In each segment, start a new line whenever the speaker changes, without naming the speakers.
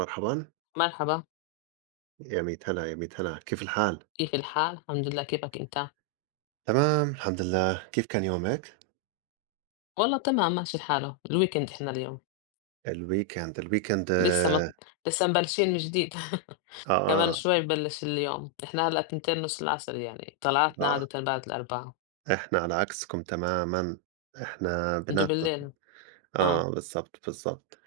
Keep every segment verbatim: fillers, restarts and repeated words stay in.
مرحبًا،
مرحبا،
يا ميت هلا، يا ميت هلا، كيف الحال؟
كيف الحال؟ الحمد لله، كيفك أنت؟
تمام الحمد لله، كيف كان يومِك؟
والله تمام، ماشي الحاله. الويكند إحنا اليوم
الweekend الweekend
لسه ما
آه،
لسه مبلشين من جديد. كمان
آه،
شوي ببلش. اليوم إحنا هلأ تنتين نص العصر، يعني طلعاتنا
آه،
عادة بعد الأربعة.
إحنا على عكسكم تمامًا، إحنا
أنتوا
بيناتنا
بالليل. آه
آه، بالضبط، بالضبط،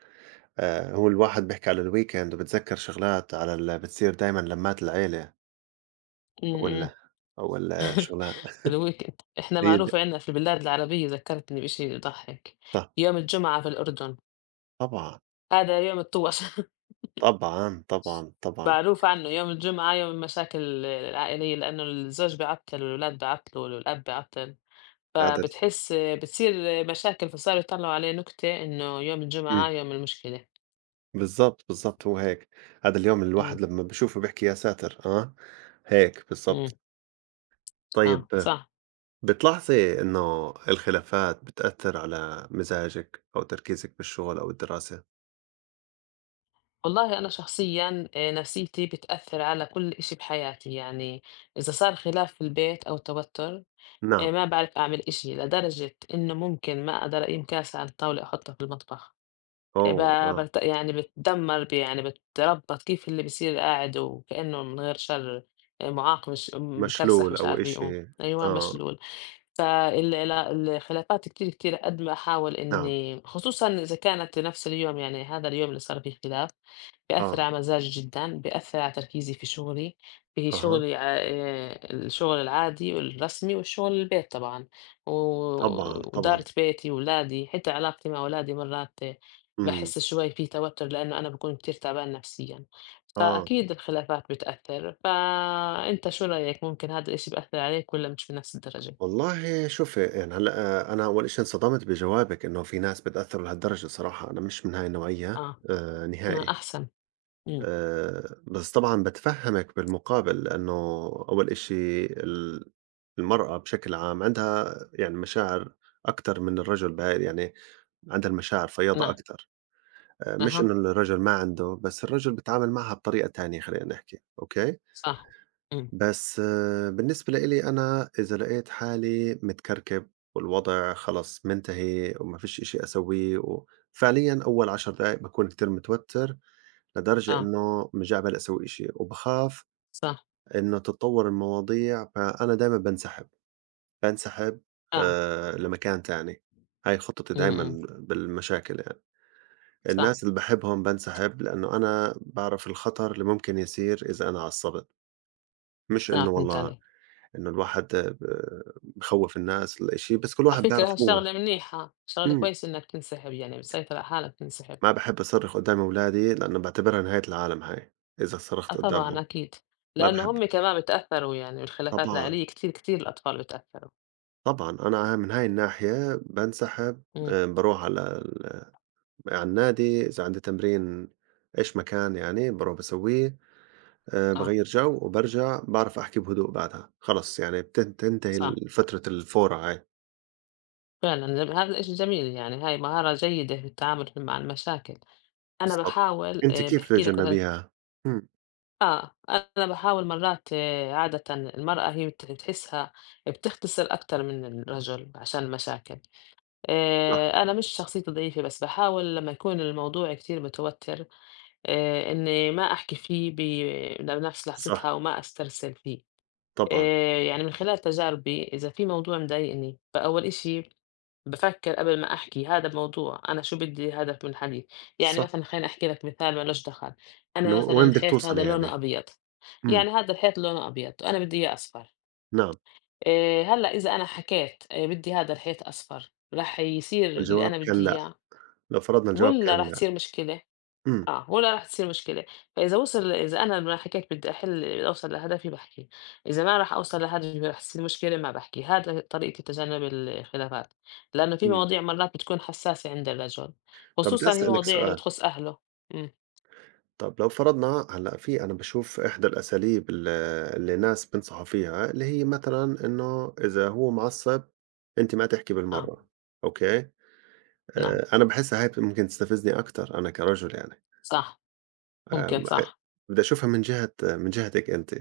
آآ، هو الواحد بيحكي على الweekend وبيتذكّر شغلات على ال بتصير دايمًا لمّات العيلة وال
امم
والشغلات
الويكند إحنا
هي د
معروف عندنا في البلاد العربية، ذكرتني بإشي يضحك.
ط
يوم الجمعة في الأردن
طبعًا،
هذا يوم الطوش.
طبعًا، طبعًا، طبعًا،
معروف عنه يوم الجمعة يوم المشاكل العائلية، لأنه الزوج بيعطل والولاد بيعطلوا والأب بيعطل،
هذا ال
فبتحس بتصير مشاكل، فصاروا يطلعوا عليه نكتة إنه يوم
إمم.
الجمعة يوم المشكلة.
بالضبط، بالضبط هو هيك، هذا اليوم
إمم،
الواحد لمّا بيشوفه بيحكي يا ساتر، آه، هيك
إمم،
بالضبط. طيب
آه، صح.
بتلاحظي إنه الخلافات بتأثّر على مزاجِك أو تركيزِك بالشغل أو الدراسة؟
والله أنا شخصيًا آآ نفسيتي بتأثّر على كل إشي بحياتي، يعني إذا صار خلاف في البيت أو توتر، آآ
نعم،
ما باعرف أعمل إشي، لدرجة إنه ممكن ما أقدر أقيم كاسة على الطاولة أحطها في المطبخ. آآ
أوه،
ب
آه،
بت يعني باتدمّر، ب يعني باتربّط، كيف اللي بيصير قاعد وكإنه من غير شر، آآ معاق، مش م مكرسح،
مشلول
مش
أو
عارف يقوم.
إشي،
أيوه
آه،
مشلول. فال ال الخلافات كتير، كتير قد ما أحاول
نعم،
إنّي، خصوصًا إذا كانت نفس اليوم، يعني هذا اليوم اللي صار فيه خلاف بيأثّر
آه،
على مزاجي جدًا، بيأثّر على تركيزي في شغلي، في
أها،
شغلي، ع آآ الشغل العادي والرسمي والشغل البيت طبعًا، و
طبعًا، طبعًا،
وإدارة بيتي، ولادي، حتى علاقتي مع ولادي مرّات
إمم،
باحس شوي في توتُّر، لإنّه أنا باكون كتير تعبان نفسيًا،
آه،
فأكيد الخلافات بتأثّر. فأنت شو رأيك؟ ممكن هذا الإشي بأثّر عليك والّا مش بنفس الدرجة؟
والله شوفي يعني هلأ آه، أنا أول إشي انصدمت بجوابِك إنه في ناس بتأثّر لهالدرجة صراحة، أنا مش من هاي النوعية
آه.
آآ
ما
نهائي.
أحسن، إمم،
آآ، بس طبعًا باتفهّمك بالمقابل، لإنه أول إشي ال المرأة بشكل عام عندها يعني مشاعر أكتر من الرجل بهاي يعني عندها المشاعر فياضة
نعم،
أكتر، آآ، مش
أها،
إنه الرجل ما عنده، بس الرجل بيتعامل معها بطريقة تانية خلّينا نحكي، أوكي؟
صح، إمم،
بس آه، بالنسبة لإلي أنا إذا لقيت حالي متكركب والوضع خلص منتهي وما فيش إشي أسويه وفعليًا أول عشر دقايق باكون كتير متوتر لدرجة
آه،
إنه مش قابل أسوي إشي وبخاف
صح،
إنه تتطور المواضيع فأنا دايمًا بانسحب، بانسحب
آه،
آآ لمكان تاني، هاي خطتي
إمم، إمم،
دايمًا بالمشاكل يعني،
صح،
الناس اللي باحبهم بانسحب لإنه أنا باعرف الخطر اللي ممكن يصير إذا أنا عصبت، مش
آه
إنه
فهمت
والله
عليك.
إنه الواحد ب بخوّف الناس والّا إشي، بس كل
على
واحد
فكرة
بيعرف هو
شغلة منيحة، شغلة
إمم،
كويسة إنك تنسحب، يعني بتسيطر على حالك تنسحب.
ما باحب أصرخ قدّام أولادي لإنه باعتبرها نهاية العالم هاي إذا
آه
صرخت
طبعًا
قدّامهم،
أكيد،
ما
لأنه
باحب
هم كمان بتأثّروا يعني بالخلافات
طبعًا.
العائلية، كتير، كتير الأطفال بتأثّروا.
طبعًا، أنا من هاي الناحية بانسحب،
إمم،
آآ باروح على ال على النادي، إذا عندي تمرين إيش ما كان يعني باروح باسويه، آآ
آه،
باغيّر جو وبارجع، باعرف أحكي بهدوء بعدها، خلص يعني بتن تنتهي
صح،
ال فترة الفورة هاي،
فعلًا. ج هذا الإشي جميل، يعني هاي مهارة جيدة في التعامل مع المشاكل. أنا
بالضبط.
باحاول،
أنتِ
آآ
كيف
باحكي لك مثلًا،
تتجنبيها؟ إمم،
آه، أنا باحاول مرّات، آه، عادةً المرأة هي بت بتحسّها، بتختصر أكتر من الرجل عشان المشاكل.
صح،
آآ أنا مش شخصيتي ضعيفة، بس باحاول لمّا يكون الموضوع كتير متوتّر، آآ إنّي ما أحكي فيه ب بنفس
صح،
لحظتها وما أسترسل فيه.
طبعًا،
آآ يعني من خلال تجاربي إذا في موضوع مضايقني، فأول إشي بافكّر قبل ما أحكي هذا الموضوع، أنا شو بدّي هدف من الحديث. يعني
صح،
مثلًا خليني أحكي لك مثال ما لوش دخل،
إنه
أنا
وين
مثلًا
بدِك
حيطتي
توصلي
هذا لونه
يعني؟
أبيض.
إمم،
يعني هذا الحيط لونه أبيض وأنا بدي إياه أصفر.
نعم،
إيه هلأ إذا أنا حكيت إيه بدي هذا الحيط أصفر، رح يصير اللي
والجواب
أنا بدي
كان لأ،
إياه
لو فرضنا الجواب
ولا
كان
رح
لأ،
تصير مشكلة؟
إمم،
آه ولا رح تصير مشكلة. فإذا وصل، إذا أنا لما حكيت بدي أحل، بدي أوصل لهدفي بحكي، إذا ما رح أوصل لهدفي رح تصير مشكلة ما بحكي. هذا طريقتي تجنب الخلافات، لأنه في
إمم.
مواضيع مرات بتكون حساسة عند الرجل،
طَب بدي
خصوصا هي
أسألِك
مواضيع اللي
سؤال
بتخص أهله. أمم،
طب لو فرضنا هلأ في أنا باشوف إحدى الأساليب ال اللي ناس بينصحوا فيها، اللي هي مثلًا إنه إذا هو معصّب أنتِ ما تحكي
آه،
بالمرّة، أوكي؟
نعم،
آآ أنا باحسّها هاي ممكن تستفزني أكتر أنا كرجل يعني،
صح، ممكن
آمم أ
صح،
بدي أشوفها من جهة من جهتِك أنتِ،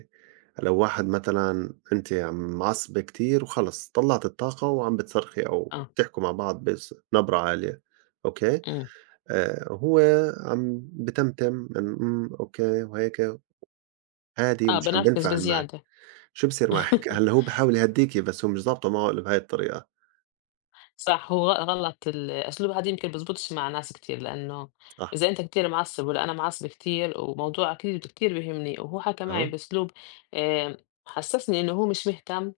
لو واحد مثلًا أنتِ عم معصبة كتير وخلص طلّعتِ الطاقة وعم بتصرخي أو
آه،
بتحكوا مع بعض بص نبرة عالية، أوكي؟
أمم،
آآ هو عم بتمتم إن إمم، أوكي، وهيك هادي
آه
ومش عم
بنرفز
بينفعل معك،
بزيادة.
شو بصير معك؟ هلّا هو بيحاول يهدّيكِ بس هو مش ضابطة معه إلّا بهاي الطريقة،
صح، هو غ غلط الأسلوب هذا، يمكن بزبطش مع ناس كتير. لإنه
صح،
إذا أنت كتير معصّب، والّا أنا معصبة كتير، وموضوع كتير كتير بيهمني، وهو حكى معي
أها،
بأسلوب، آآ حسّسني إنه هو مش مهتم،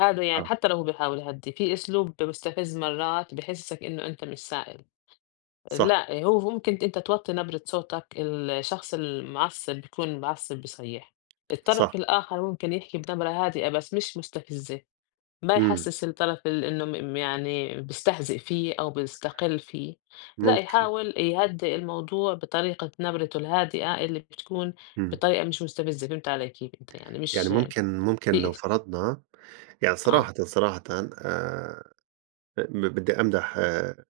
هذا يعني
آه،
حتى لو هو بيحاول يهدّي، في أسلوب مستفز مرات بيحسّسك إنه أنت مش سائل.
صح،
لأ، هو ممكن، أنت توطّي نبرة صوتك، الشخص المعصّب بيكون معصّب بصيّح، الطرف
صح،
الآخر ممكن يحكي بنبرة هادئة بس مش مستفزة. ما
إمم،
يحسّس الطرف ال إنه م يعني بيستهزئ فيه أو بيستقِل فيه، لأ
ممكن،
يحاول يهدّئ الموضوع بطريقة نبرته الهادئة، اللي بتكون
إمم،
بطريقة مش مستفزة. فهمت علي كيف؟ أنت يعني
يعني
مش
ممكن ممكن
في،
لو فرضنا يعني
آه،
صراحةً، صراحةً آآ ب بدّي أمدح آآ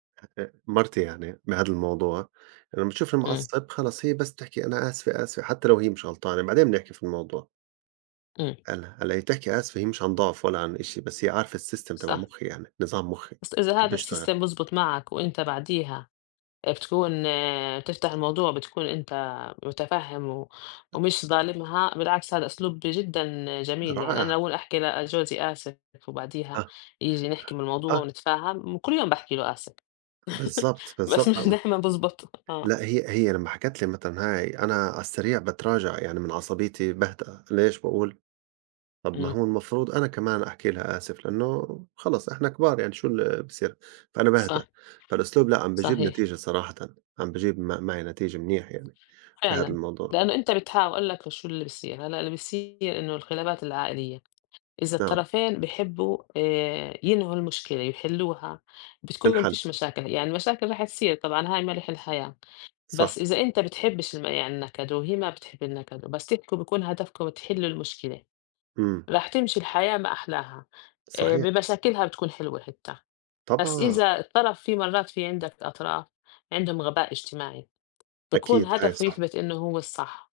مرتي يعني بهذا الموضوع، لمّا تشوفني
إمم،
معصّب خلص هي بس بتحكي أنا آسفة، آسفة، حتى لو هي مش غلطانة، بعدين بنحكي في الموضوع،
إمم،
هلّا هلّا هي تحكي آسفة هي مش عن ضعف ولا عن إشي، بس هي عارفة الsystem تبع
صح،
مُخّي يعني، نظام مُخّي،
بس إذا
كيف
هذا
بيشتغل،
الsystem بيزبط معك وأنت بعديها بتكون، آه، تفتح الموضوع بتكون أنت متفهم و- ومش ظالمها، بالعكس هذا أسلوب جدا جميل. يعني أنا
رائع.
أول أحكي لجوزي آسف وبعديها
آه،
يجي نحكي من الموضوع
آه،
ونتفاهم، كل يوم بحكي له آسف.
بالضبط،
بس
بالضبط آه،
مش
آه.
دايما بزبط آه.
لأ هي هي لمّا حكت لي مثلًا هاي أنا على السريع باتراجع، يعني من عصبيتي باهدأ، ليش؟ باقول طَب ما
أمم،
هو المفروض أنا كمان أحكي لها آسف، لإنه خلص إحنا كبار يعني شو اللي بصير، فأنا باهدأ،
صح،
فالأسلوب لأ عم بيجيب
صحيح،
نتيجة صراحةً، عم بيجيب م معي نتيجة منيح يعني بهذا
فعلا.
الموضوع،
لأنه أنت بتحاول، أقول لك شو اللي بيصير هلا. اللي بيصير إنه الخلافات العائلية إذا
آه،
الطرفين بيحبّوا آآ ينهوا المشكلة، يحلّوها، بتكون
انحل،
فيش مشاكل. يعني المشاكل رح تصير طبعًا، هاي ملح الحياة،
صح،
بس إذا أنت بتحبّش الم يعني النكد، وهي ما بتحب النكد، بس تحكوا بيكون هدفكم تحلّوا المشكلة،
إمم،
رح تمشي الحياة ما أحلاها، آآ
صحيح،
بمشاكلها بتكون حلوة حتّى. بس
طبعًا،
إذا الطرف، في مرّات في عندك أطراف عندهم غباء اجتماعي، بيكون
أكيد هاي
هدفه
صح،
يثبت إنه هو الصح.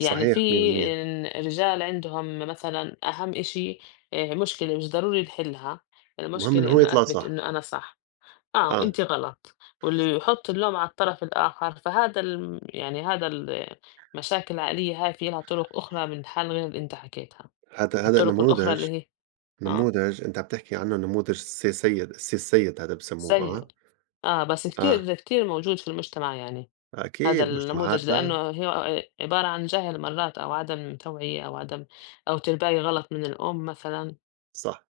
يعني
صحيح
في،
مية بالمية
إن رجال عندهم مثلًا أهم إشي، آآ مشكلة مش ضروري نحلها،
المهم إنه
المشكلة
هو
إنه
يطلع
أثبت
صح،
إنه أنا صح، آه
آه،
وأنتِ غلط، واللي يحط اللوم على الطرف الآخر. فهذا الم يعني هذا، المشاكل العائلية هاي في لها طرق أخرى من الحل غير اللي أنت حكيتها.
هذا هذا
الطرق الأخرى
نموذج
اللي هي، آه
نموذج أنت عم تحكي عنه نموذج السي سيد، السي السيد هذا بسموه
سيء،
آه،
آه بس
آه،
كتير كتير موجود في المجتمع، يعني هذا
أكيد
النموذج،
مجتمعاتنا
لأنه هي عبارة عن جهل مرات، أو عدم توعية، أو عدم، أو ترباية غلط من الأم مثلًا.
صح،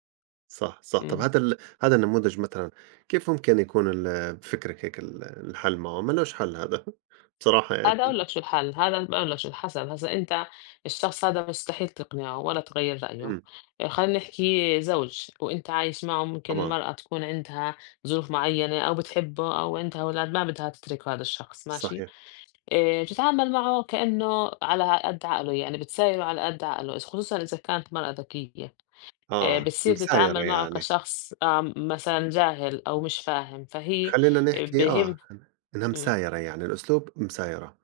صح، صح، طب
إمم.
هذا ال هذا النموذج مثلًا كيف ممكن يكون ال بفكرك هيك ال الحل معه؟ ما لوش حل هذا بصراحة يعني،
هذا أقول لك شو الحل، هذا باقول لك شو الحَسَب. هسا أنت الشخص هذا مستحيل تقنعه ولا تغيّر رأيه.
إمم،
آآ خلّينا نحكي زوج وأنت عايش معه، ممكن
طبعًا
مرأة تكون عندها ظروف معيّنة، أو بتحبه، أو عندها أولاد ما بدها تترك هذا الشخص، ماشي،
صحيح،
آآ بتتعامل معه كإنه على قد عقله، يعني بتسايره على قد عقله، إذ خصوصًا إذا كانت مرأة ذكية، آآ
آه،
بتصير
مسايرة
تتعامل معه
يعني،
كشخص آمم مثلًا جاهل أو مش فاهم، فهي
خلّينا نحكي آه،
بهم.
إنها
إمم.
مسايرة يعني الأسلوب مسايرة،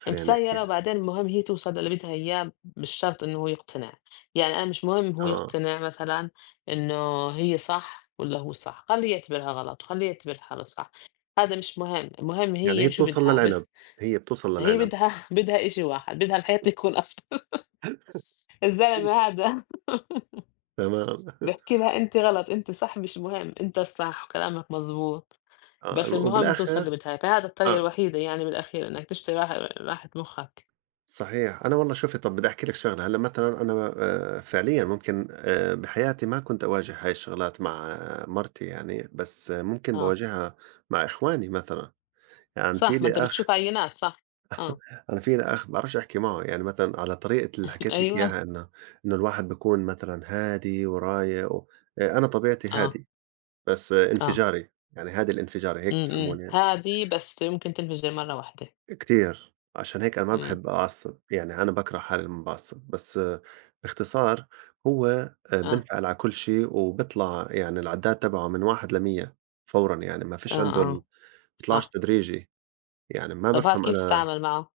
خلّينا
مسيرة،
نحكيها،
وبعدين المهم هي توصل للي بدها إياه، مش شرط إنه هو يقتنع. يعني أنا مش مهم هو
آه،
يقتنع، مثلا إنه هي صح ولا هو صح، خليه يعتبرها غلط وخليه يعتبرها صح، هذا مش مهم، المهم
يعني هي
هي شو
بتوصل
بدها بد...
للعنب، هي بتوصل
هي
للعنب،
بدها بدها إشي واحد، بدها الحياة تكون أصفر. الزلمة هذا
تمام،
بحكي لها أنت غلط، أنت صح، مش مهم، أنت الصح وكلامك مزبوط،
آه،
بس المهم توصل اللي
وبالآخر
بدها إياه. فهذا الطريقة
آه.
الوحيدة يعني بالأخير إنك تشتري راحة، راحة مخك.
صحيح. أنا والله شوفي طب بدي أحكي لِك شغلة، هلّأ مثلًا أنا آآ فعليًا ممكن آآ بحياتي ما كنت أواجه هاي الشغلات مع آه، مرتي يعني، بس آه، ممكن
آه
باواجهها مع إخواني مثلًا، يعني في
صح، ما
لي
أنت بتشوف
أخ
عينات، صح، آه،
أنا في لي أخ بعرفش أحكي معه، يعني مثلًا على طريقة اللي حكيت لِك
أيوه،
إياها إنه إنه الواحد بيكون مثلًا هادي ورايق و آآ أنا طبيعتي
آه،
هادي، بس آه،
آه،
انفجاري، يعني هادي الانفجاري هيك
إمم، إمم،
بسموني.
هادي بس يمكن تنفجر مرّة واحدة،
كتير، عشان هيك أنا ما
إمم،
باحب أعصّب، يعني أنا باكره حالي لمّا باعصّب، بس آه، باختصار هو آآ
آه،
بينفعل على كل شي وبيطلع يعني العدّاد تبعه من واحد لمية فورًا يعني ما فيش
آه،
عنده ال
آه،
بيطلعش
صح.
تدريجي، يعني ما
طَب هاد
بافهم
كيف
أنا
تتعامل معه؟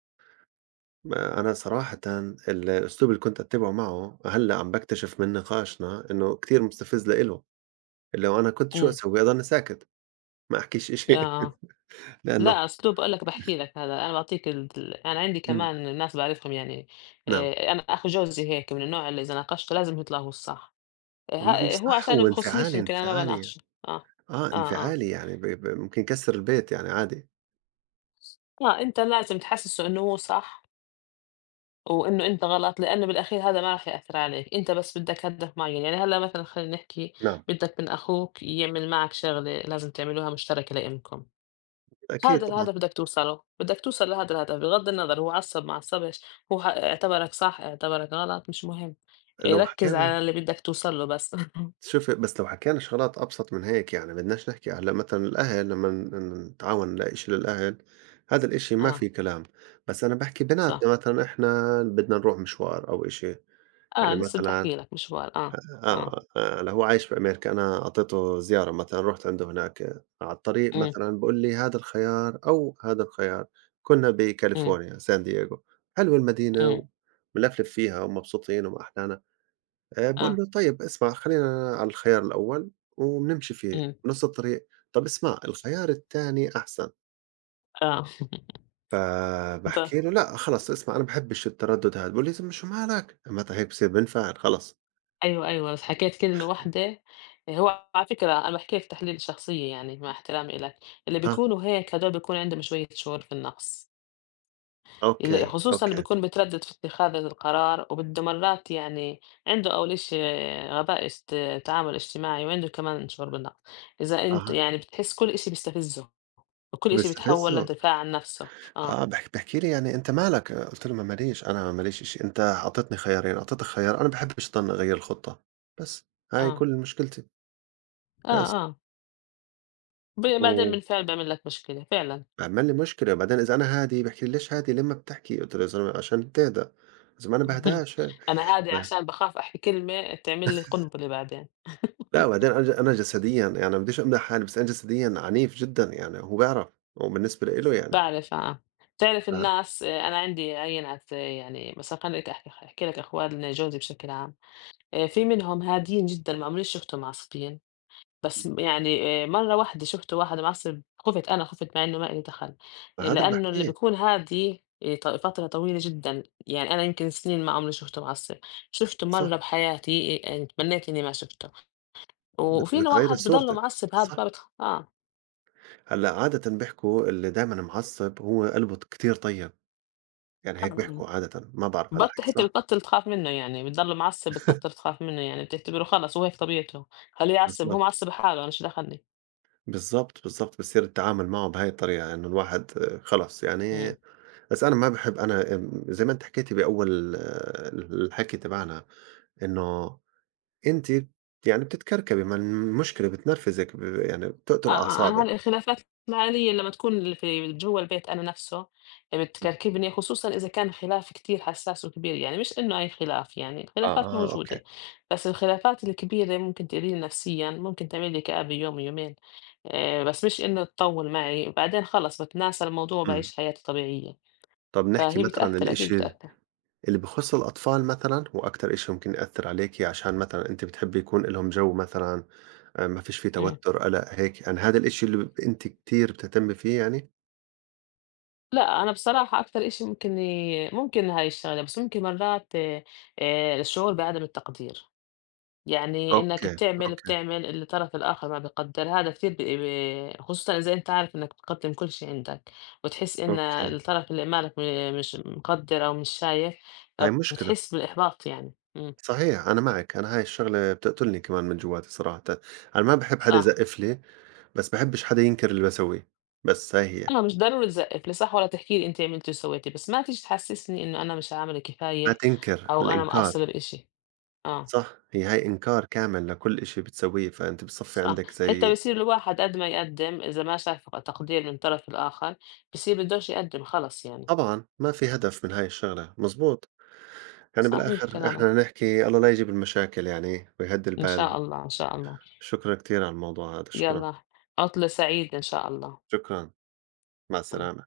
ما أنا صراحةً الأسلوب اللي كنت أتّبعه معه هلّأ عم باكتشف من نقاشنا إنه كتير مستفز لإله، اللي هو أنا كنت شو
إمم،
أسوي أضلني ساكت، ما أحكيش
آه،
إشي
آه،
لإنه
لأ أسلوب، باقول لك، باحكي لك هذا، أنا باعطيك ال ال أنا عندي
إمم،
كمان ناس باعرفهم يعني.
نعم،
آآ، أنا أخو جوزي هيك من النوع اللي إذا ناقشته لازم يطلع هو الصح، آه،
م مش
ه هو
صح
عشان ما
هو
بخصنيش
انفعالي،
يمكن أنا ما
انفعالي
باناقشه، آه،
آه،
آه، آه،
انفعالي يعني ب ب ممكن يكسّر البيت يعني عادي.
آه، أنت لازم تحسّسه إنه هو صح وإنه أنت غلط، لإنه بالأخير هذا ما راح يأثّر عليك، أنت بس بدّك هدف معيّن. يعني هلّأ مثلًا خلّينا نحكي،
نعم.
بدّك من أخوك يعمل معك شغلة لازم تعملوها مشتركة لإلكم،
أكيد
هذا
طبعًا،
الهدف بدّك توصله، بدّك توصل لهذا الهدف بغض النظر هو عصّب ما عصّبش، هو ح اعتبرك صح، اعتبرك غلط، مش مهم. آآ
لو
ركّز
حكينا
على اللي بدّك توصل له بس.
شوفي بس لو حكينا شغلات أبسط من هيك يعني بدناش نحكي هلأ مثلًا الأهل لمّا ن نتعاون نلاقي إشي للأهل، هذا الإشي ما
آه،
في كلام، بس أنا باحكي
صح،
بيناتنا مثلًا إحنا بدنا نروح مشوار أو إشي،
آه
يعني
لسّه بدّي
مثلًا
أحكي لك مشوار، آه، آه،
آه، آه، هلأ هو عايش في أمريكا، أنا أعطيته زيارة مثلًا، رُحت عنده هناك آه، على الطريق
إمم،
مثلًا بيقول لي: "هذا الخيار أو هذا الخيار." كنا
إمم،
بكاليفورنيا سان دييغو، حلوة
إمم،
المدينة وبنلفلف فيها ومبسوطين وما أحلانا، آآ باقول
آه،
له: "طيب اسمع خلّينا على الخيار الأول وبنمشي فيه."
إمم،
نُص الطريق: "طب اسمع الخيار التاني أحسن."
آه.
فباحكي له: "لأ خلص اسمع أنا باحبش التردد هذا." بيقول لي: "يا زلمة شو مالك؟" متى هيك بصير بنفعل خلص،
أيوه، أيوه، بس حكيت كلمة واحدة. آه، هو على فكرة أنا باحكيها في تحليل الشخصية، يعني مع احترامي إلك، اللي
ها،
بيكونوا هيك هدول بيكون عندهم شوية شعور بالنقص، اللي
أوكي،
خصوصًا اللي
أوكي،
بيكون متردد في اتخاذ هذا القرار وبده مرات يعني، عنده أول إشي غباء است تعامل اجتماعي، وعنده كمان شعور بالنقص. إذا أنت
أها."
يعني بتحس كل إشي بيستفزه، وكل إشي بيتحول
بيستفزّه،
للدفاع عن نفسه، آه،
آه، بيح بيحكي لي يعني: "أنت مالك؟" آه، قُلت له: "ما ما ليش، أنا ما ليش شي، أنت أعطيتني خيارين، أعطيتك خيار أنا ما باحبش ضلني أغيّر الخطة، بس هاي
آه،
كل مشكلتي."
آه،
بس،
آه، ب بعدين بالفعل بيعمل لك مشكلة فعلًا.
وعمّل لي مشكلة، وبعدين إذا أنا هادي بيحكي لي: "ليش هادي، ليه ما بتحكي؟" قُلت له: "يا زلمة عشان تهدى، إذا ما أنا باهداش هيك."
أنا هادية
ف
عشان باخاف أحكي كلمة تعمل لي قنبلة بعدين.
لأ، وبعدين أنا ج أنا جسديًا يعني ما بديش أمدح حالي، بس أنا جسديًا عنيف جدًا يعني وهو بيعرف، وبالنسبة له إله يعني،
باعرف آه، بتعرف
ف
الناس، آآ أنا عندي عينات، آه، يعني مثلًا خلّيني لك أحكي، أحكي لك أخوان جوزي بشكل عام، آآ في منهم هاديين جدًا ما عمري شُفتهم معصبين، بس
إمم.
م يعني آآ مرّة واحدة شُفت واحد معصب خُفت، أنا خُفت مع إنه ما إلي دخل. آآ
فهذا اللي
لإنه اللي
باحكيه،
بيكون هادي آآ ط فترة طويلة جدًا، يعني أنا يمكن سنين ما عمري شُفته معصب، شُفته
صح،
مرّة بحياتي آآ تمنيت إني ما شُفته.
بت
وفي
بتغيّري
الواحد بضلّه
صورتِك،
معصّب هاد
صح.
برضه، آه،
هلأ عادةً بيحكوا اللي دايمًا معصّب هو قلبه ط كتير طيّب، يعني هيك
آه،
بيحكوا عادةً، ما بعرف هل
بط
الحكي
حتى
صح؟
بتبطّل تخاف منّه يعني، بتضلّه معصّب بتبطّل تخاف منّه يعني، بتعتبره خلص هو هيك طبيعته، خلّيه يعصّب، هو
بالضبط،
معصّب حاله أنا شو دخلني.
بالضبط، بالضبط، بصير التعامل معه بهاي الطريقة إنه الواحد آه، خلص يعني
إمم.
بس أنا ما باحب أنا آمم، زي ما أنتِ حكيتِ بأول ال الحكي تبعنا إنه أنتِ يعني بتتكركبي ما المشكلة بتنرفزِك ب يعني
آه،
بتقتل
آه، أنا هل
أعصابِك.
الخلافات العائلية لمّا تكون في جوّا البيت أنا نفسه، آه، بتكركبني، خصوصًا إذا كان خلاف كتير حساس وكبير، يعني مش إنه أي خلاف يعني،
آه،
الخلافات
آه، أوكي،
موجودة، بس الخلافات الكبيرة ممكن تأذيني نفسيًا، ممكن تعمل لي كآبة يوم يومين، آآ، بس مش إنه تطوّل معي، بعدين خلص باتناسى الموضوع
إمم،
وباعيش حياتي طبيعية.
طَب نحكي
فهي
مثلًا
بتأثّر، أكيد
الإشي
بتأثّر.
اللي بيخُص الأطفال مثلًا هو أكتر إشي ممكن يأثّر عليكِ عشان مثلًا أنتِ بتحبّي يكون لهم جو مثلًا، آآ ما فيش في
إمم.
توتُّر، قَلَق، هيك، يعني هذا الإشي اللي ب أنتِ كتير بتهتمّي فيه يعني؟
لأ، أنا بصراحة أكتر إشي ممكن ي ممكن هاي الشغلة، بس ممكن مرات آآ، الشعور بعدم التقدير. يعني إنك
أوكي،
بتعمل،
أوكي،
بتعمل اللي الطرف الآخر ما بيقدّرها، هذا كتير بي بي خصوصًا إذا أنت عارف إنك بتقدّم كل شي عندك، وتحس إن
أوكي،
الطرف اللي أمامك م مش مقدّر أو مش شايف،
هاي مشكلة،
فبتحس بالإحباط يعني. إمم،
صحيح أنا معِك، أنا هاي الشغلة بتقتلني كمان من جوّاتي صراحةً، أنا ما باحب حدا
صح،
يزقّف لي، بس باحبّش حدا ينكر اللي باسويه، بس هاي هي،
أنا مش ضروري تزقّف لي صح، ولا تحكي لي أنتِ عملتِ وسويتِ، بس ما تيجي تحسسني إنه أنا مش عاملة
ما
كفاية
تنكر،
أو أنا
الإنكار،
مقصّرة بإشي، آه،
صح، هي هاي إنكار كامل لكل إشي بتسويه، فأنتِ بتصفّي
صح،
عندِك
حتى
زي
بيصير الواحد قد ما يقدّم إذا ما شاف تقدير من الطرف الآخر، بصير بدوش يقدّم خلص يعني.
طبعًا، ما في هدف من هاي الشغلة، مضبوط. يعني
صحيح
بالآخر
كلامك.
إحنا هنحكي الله لا يجيب المشاكل يعني ويهدّي
إن
البال،
شاء الله، إن شاء الله.
شكرًا كتير على الموضوع هذا، شكرًا،
يالّا، عُطلة سعيدة إن شاء الله.
شكرًا، مع السلامة.